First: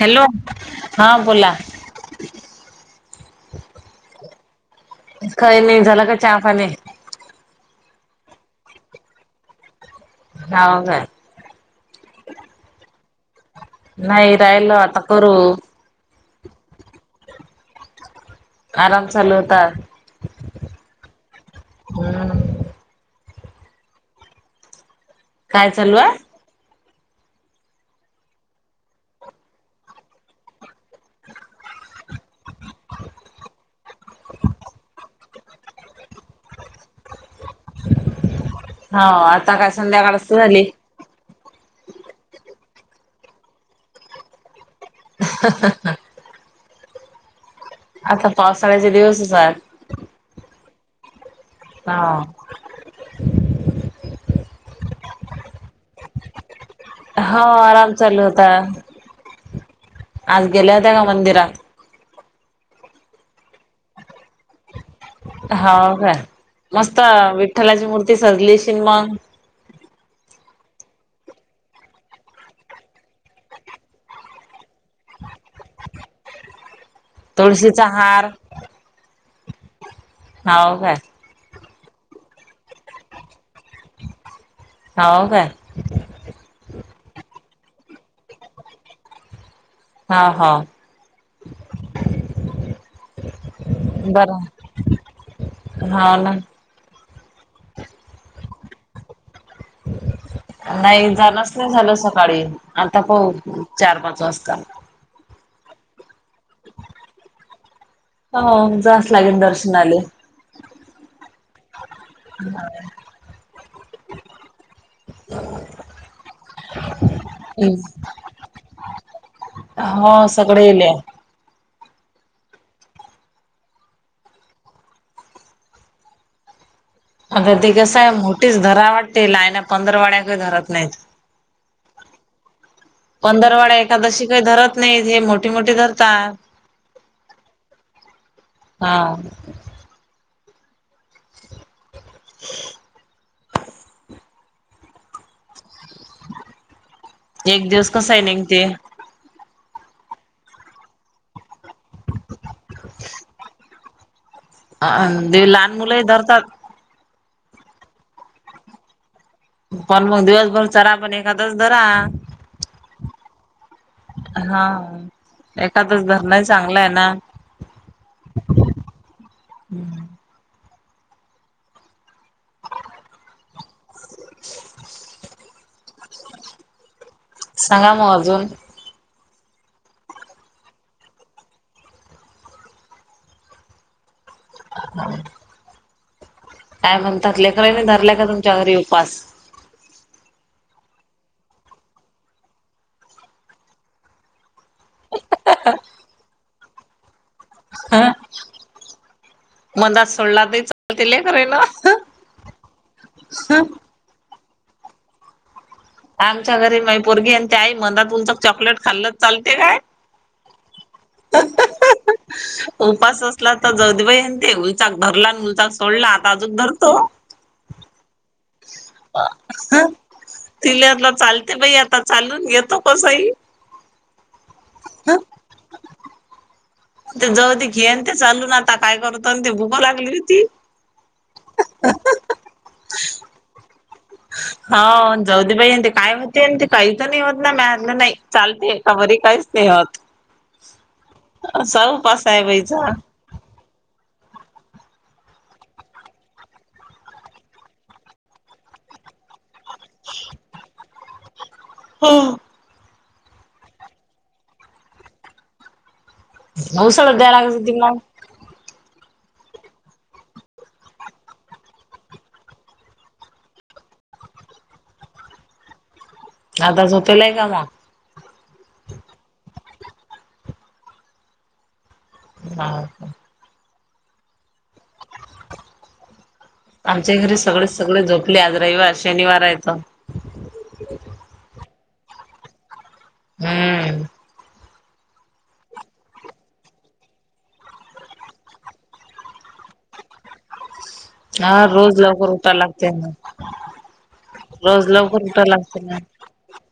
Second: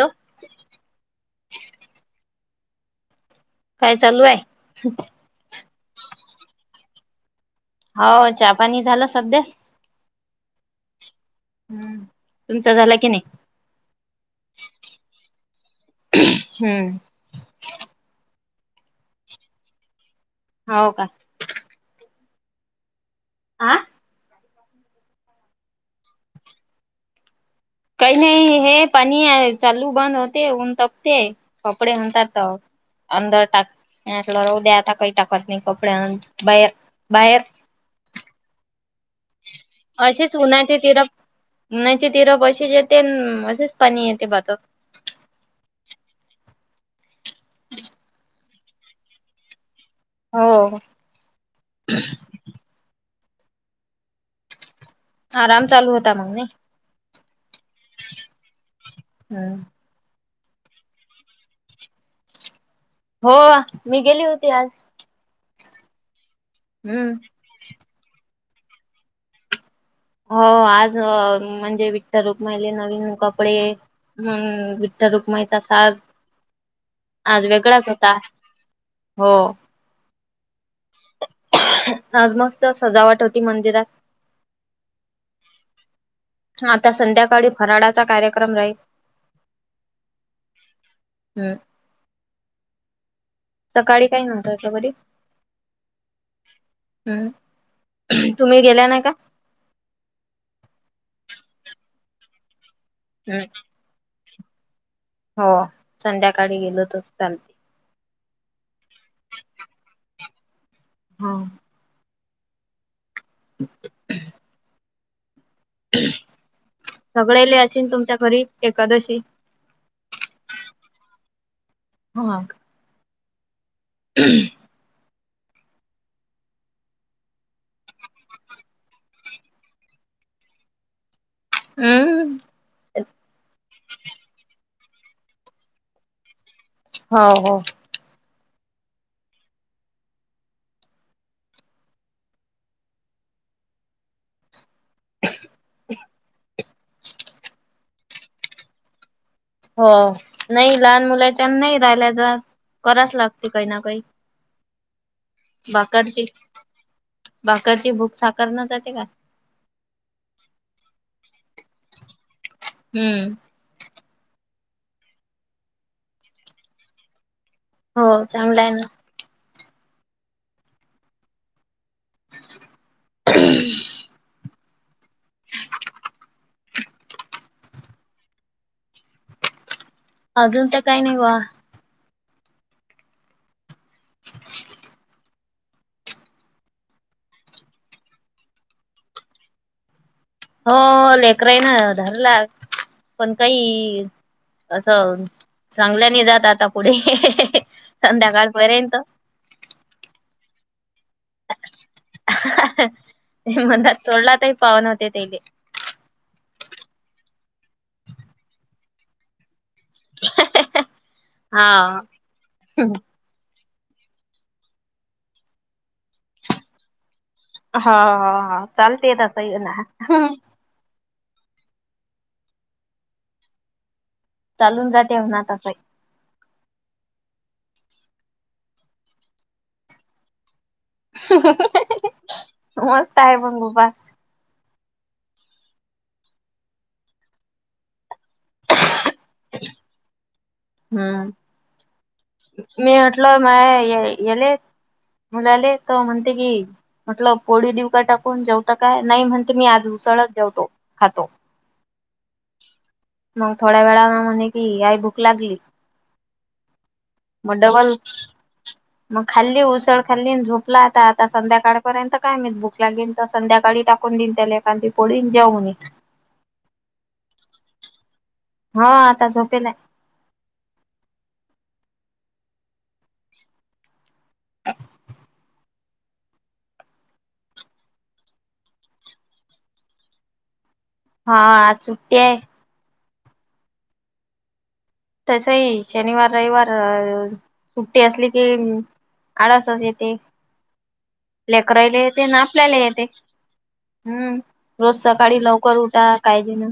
Hello, हां बोला. काय चालू हाय? काही नाही, झालं का चहापाणी? हाव चापानी झालं सध्याच. हाव काय. हम्म, तुमचा झाला की नाही? नाही राहिलं आता करू. [unintelligible] हम्म. आराम चालू होता. हाव का. [unintelligible] आं? काय चालू हाय? काही नाही, हे पाणी चालू बंद होते. ऊन तापते कपडे हाणतात तर. अंदर टाकला रोड्याता काय टाकत. नी कपडे आत बाहेर बाहेर हाव आता काय संध्याकाळच तर झाली. नाय ते [unintelligible] येतेन असेच पाणी येते भातात. [unintelligible] आता पावसाळ्याचे दिवसच हाय. हो. हां. [inaudible] आराम चालू होता मग नई. हो आराम चालू होता. हं. आज गेल्या होत्या का मंदिरात? हो मी गेली होती आज. हो काय, मस्त हम्म विठ्ठलाची मूर्ती सजली शिल मग? हो आज म्हणजे विठ्ठल रुक्माईले नवीन कपडे हं विठ्ठल रुक्माईचा साज आज तुळशीचा वेगळाच होता, हार हो. हाव काय. आज मस्त सजावट होती मंदिरात. हाव काय. आता संध्याकाळी फराडाचा कार्यक्रम राहील. हा हाव. हम्म सकाळी काही नव्हतं आता बरी बरं हाव ना. हम्म तुम्ही गेल्या नाही का? नाही जाणच नाही झालं सकाळी, आता हम्म पाहू चार पाच वाजता. हो संध्याकाळी गेलो तर चालतंय. हो जास्त लागेल दर्शनाले. हो. [unintelligible] [inaudible] [inaudible] [unintelligible] सगळेले अशिन तुमच्या घरी एकादशीन? हो सगळे येले. हो [unintelligible] [unintelligible] आता ती कसं आहे मोठीच धरा वाटते, लायना पंधरवाड्या काय धरत नाहीत. अं? पंधरवाडा एकादशी काही धरत नाहीत हे मोठी मोठीे धरतात. हो हो. हां. एक दिवस कसाही निंघते. हो नाही लहान मुलाच्या नाही राहिला जात, कराच लागते काही ना काही. अ ते लहान मुलंही भाकरची धरतात? भाकरची भूक साखरनं जाते का? पण मग दिवसभर चरा, पण एकादस धरा. हम्म. हां एखादस धरलाय चांगलं आहे ना. हो चांगला हाय ना. हम्म. [unintelligible] सहा वाजून अजून तर काय नाय वा [inaudible] [unintelligible] काय म्हणतात, लेकराणी धरलाय का तुमच्या घरी उपास. हो लेकराही ना धरला पण काही असं चांगल्याने जात आता पुढे, संध्याकाळ पर्यंत. मदांत सोडला तरी चालते लेकरेला. मदांत सोडला तरी पावन होते ते बी. आमच्या घरी माइ पोरगी आहे म्हणते आई मला तुमचं चॉकलेट खाल्ल चालते. हा. हा उपास अस तुला तर जाऊ दे बाई ते उलचाक धरला आणि उलचाक सोडला, आता अजून धरतो. हा हा हा चालतेेय तसही लहान तिला आपलं चालते बाई, आता चालून घेतो कसंही. चालून जातेना तंस ते जाऊदे की, आणि ते चालून आता काय करत ते भुका लागली होती. मस्त आहे मंग उपास. हा जाऊ दे बाई आणि ते काय होते काही तर नाही होत ना मयातन नाही. चालतेय का बरी काहीच नाही होत हम्म. असा उपास आहे बाईचा. कुठलं माय यले मुलाले तर म्हणते की म्हटलं पोळी देऊ का टाकून, जेवता काय नाही म्हणते मी आज उसळच जेवतो खातो. हो. मग थोड्या वेळानं म्हणे कि, आई भूक लागली. उसळचं द्यायला मग लागायचं तिला. डबल मग खाल्ली उसळ खाल्ली झोपला आता, आता संध्याकाळपर्यंत काय माहित भूक लागीन तर संध्याकाळी टाक कोण दिन त्याला कांदे पोळी जाऊनि आता झोपेला काय मगं. हो ता झोपेला आहे. हा. [unintelligible] आमच्या घरी सगळे सगळे झोपले आज रविवार शनिवार आहेे तर हा आज सुट्टी आहे. [unintelligible] तसंही शनिवार रविवार सुट्टी असली की आळसचं येते हा लेकरायला रोज येते, लवकर ना उठायला आपल्याला लागते येते. ना हा रोज लवकर सकाळी उठायला लवकर लागते ना उठा. काय बी नाय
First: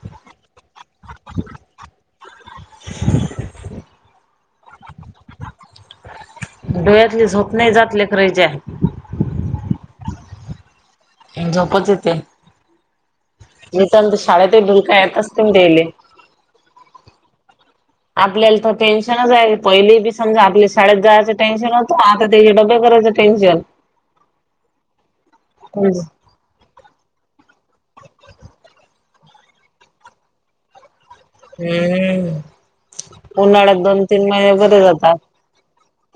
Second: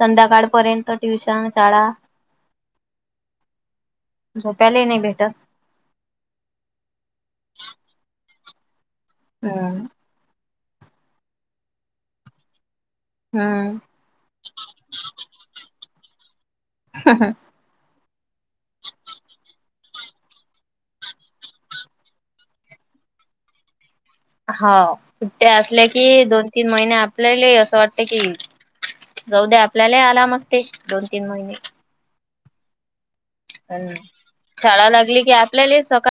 संध्याकाळपर्यंत ट्युशन, शाळा झोपायलाही नाही भेटत. डोळ्यातली झोप नाही जात लेकरांच्या हा झोपच येते. हा [unintelligible] शाळेतही डुलक्या येत असतील ना त्यायले. हा हा. आपल्याला टेन्शनच आहे. पहिले बी समजा आपल्या शाळेत जायचं टेन्शन होतं, आता तेचे डबे करायचे. टेन्शन. हांव सुट्ट्या असल्या की दोन. तीन महिने आपल्याला असं वाटते कि, जाऊदे आपल्याला ही आलाम असते दोन तीन महिने. हम्म उन्हाळ्यात पण दोन तीन महिने बरे शाळा जातात. लागली की आपल्याला सकाळ.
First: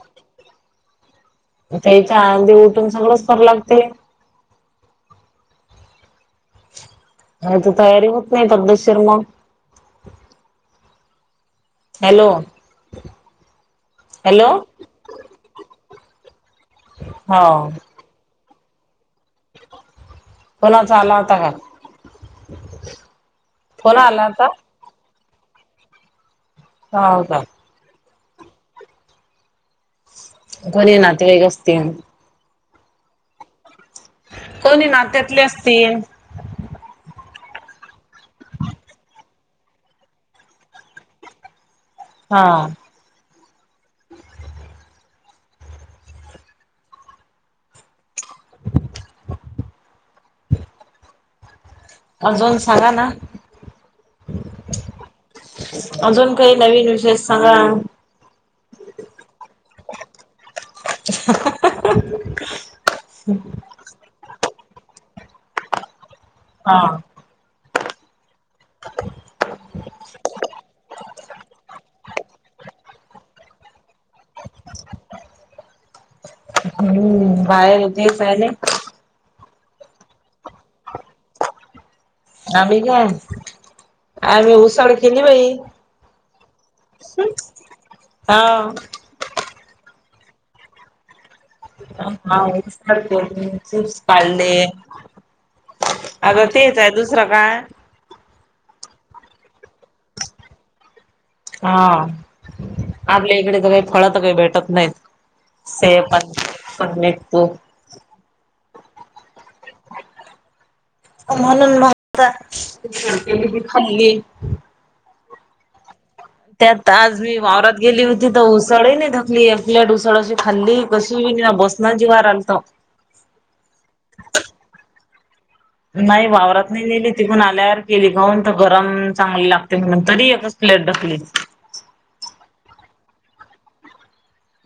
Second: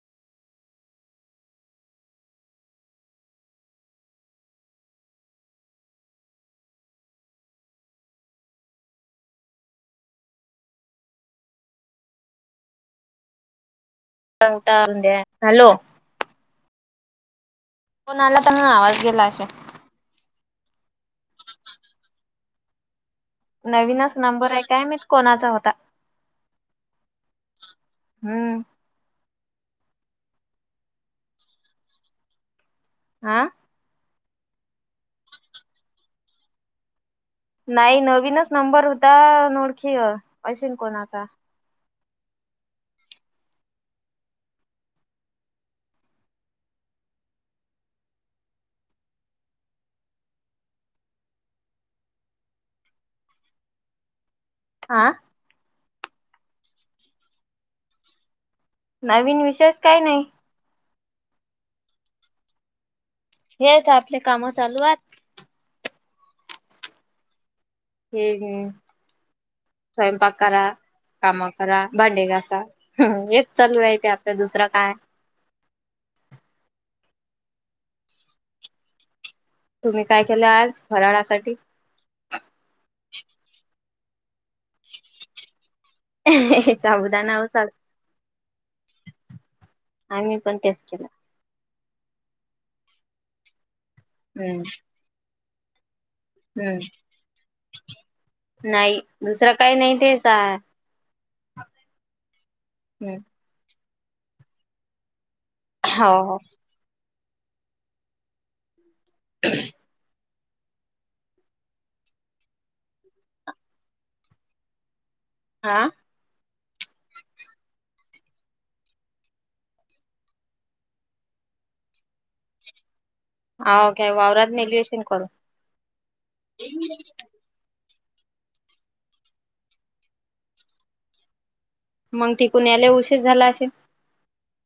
त्या इथे आंधी उठून सगळंच कराल लागते. ह तर तयारी होत नाही पद्धतशीर मग. हॅलो. Hello hello. हो. फोन आला पण, आवाज गेला असेल. कोणाचा आला होता काय. नवीनच नंबर आहे काय माहित कोणाचा होता. हांव का. हम्म. कोणी नातेवाईक असतील. आ. कोणी नात्यातले असतील. नाही नवीनच नंबर होता, अनोळखी असेल कोणाचा. हां. अजून सांगा ना. आं. अजून काही नवीन विशेष सांगा. नवीन विशेष काय नाही. [unintelligible] हेच आपले कामं चालू येतं. हा. हम हम. स्वयंपाक करा. काम करा भांडी घासा हेच चालू राहते, आपलं दुसरं काय. हम्म बाहेर होते पहले. तुम्ही काय केलं आज भराळासाठी. आम्ही होय, आम्ही उसळ केली बाई. साबुदाणा उसळ हांव. आम्ही पण तेच केलं. पाऊस पडतो, म्हणून चिप्स पाडले. हम. नाही दुसरं काय नाही तेचं हाय. हा हम्म. आपल्या इकडं तर काय, फळ काही भेटत नाहीत. हो हो स्वयंपाक [unintelligible] [inaudible] म्हणून मागतात [unintelligible] खाल्ली. आ. त्यात आज मी वावरात गेली होती. तर उसळ ही नाही थाकली आपल्या उसळशी खाल्ली कशी बसं. दाजी वारांलत. आव काय वावरात नेली असेल काढून. नाही वावरातनं नेली ती. पुन्हा आल्यावर केली खाऊन तर गरम चांगली लागते मंग, तरी एकच प्लेट ढकलली. मंग तिकडून यायले उशीर झाला असेल?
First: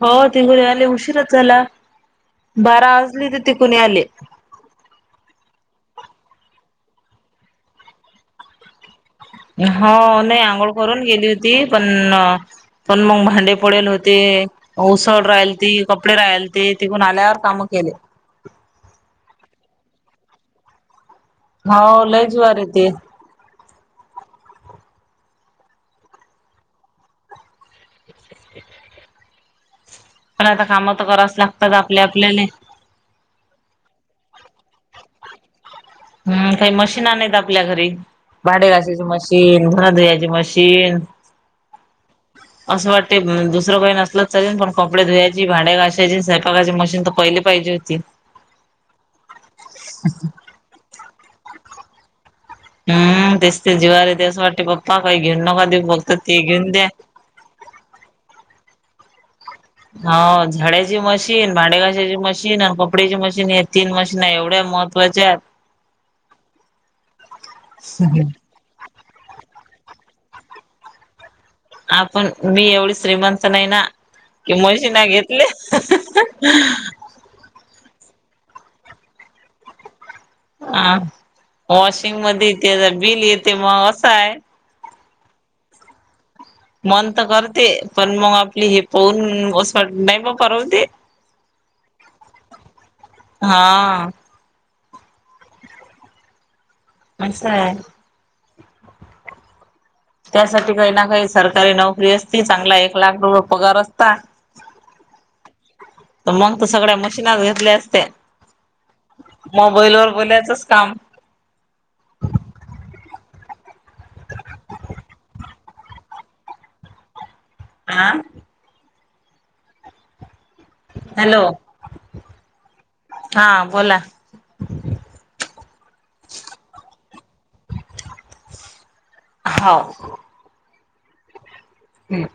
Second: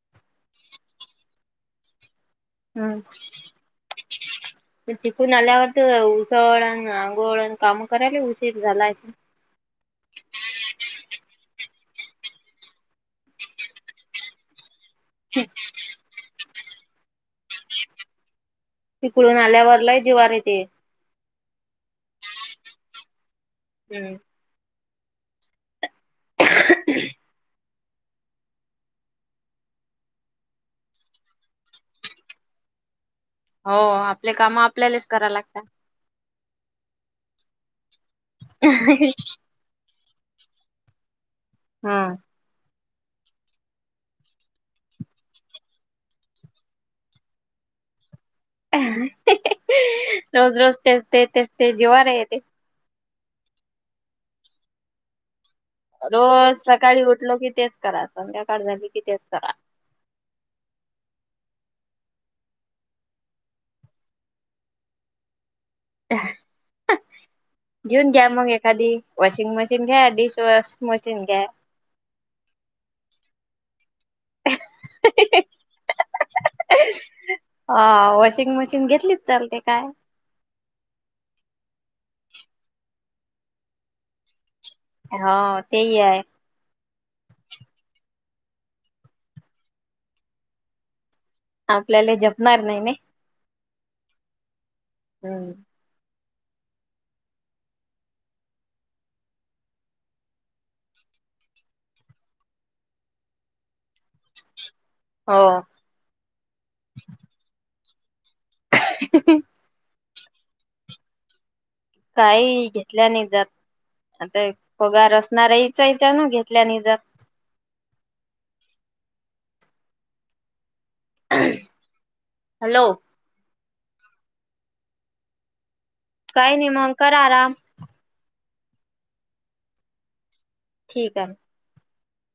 हो टिकून यायले उशीरच झाला, बारा वाजलेते टिकून यायले‌. टिकून आल्यावर तर उसाबरा आणि आंघोळ आणि काम करायला उशीर झालाय. हाव नाही आंघोळ करून गेली होती, पण ना पण मंग भांडे पडेल होते. हाऊस तोल रायती, कपडे राहिलते. टिकून आल्यावर कामं केलेत. तिकडून आल्यावर लय जीवार येते. हाऊ लय जीवावर येते. हुं. [unintelligible] पण आता कामं तर करावेच लागतात आपलं आपल्याले. हो आपले काम आपल्यालेच कराय लागतात. हुं काय मशीन आणायचं आपल्या घरी, भांडी घासायची मशीन धुणं धुवायची मशी तेल हं. असं वाटतंय पण दुसरं काही नसलं चालेल, पण कपडे धुवायची भांडी घासायची आणि स्वयंपाकाची मशीन तर पहिली पाहिजे होती. रोज रोज तेच तेच तेच तेच जीवावर येते. हु दिसतंय जीवावर येते असं वाटतंय बाप्पा काही घेऊ नका देऊ फक्त ते रोज घेऊन द्या सकाळी उठलं की तेच करा, संध्याकाळ झाली की तेच करा. हाव झाडायची मशीन, भांडी घासायची मशीन, कपड्याची मशीन हे तीन मशीन एवढ्या महत् त्त्वाच्या आहेत. घेऊन आहेत. घ्या मंग एखादी. वॉशिंग मशीन घ्या, डिश वॉश मशीन घ्या. हां पण मी एवढी श्रीमंत नाही ना, की मशीना घेतले. [unintelligible] आ वॉशिंग मशीन घेतलीच चालते काय? वॉशिंगमध्ये त्याचं बिल येतंय मग असंय. हो तेही आहे. मन तर करतंय, पण मग आपलं हे पाहून [unintelligible] नाही बा परवडते. आपल्याले झेपणार नाही नाही? हां. हुं. असाय. त्यासाठी काहींना काही सरकारी नोकरी असती, चांगला एक लाख रुपये पगार असता. हो. मग तर सगळ्या मशीनच घेतल्या असत्या. मोबाईलवर बोलायचंच काम. काही घेतल्या नाही जात. आता पगार असणाऱ्या याच्या याच्यानं घेतल्या नई जात. आं? हॅलो, हॅलो हां बोला. काही नाही मग करा आराम. हाव. ठीक हाय. हं.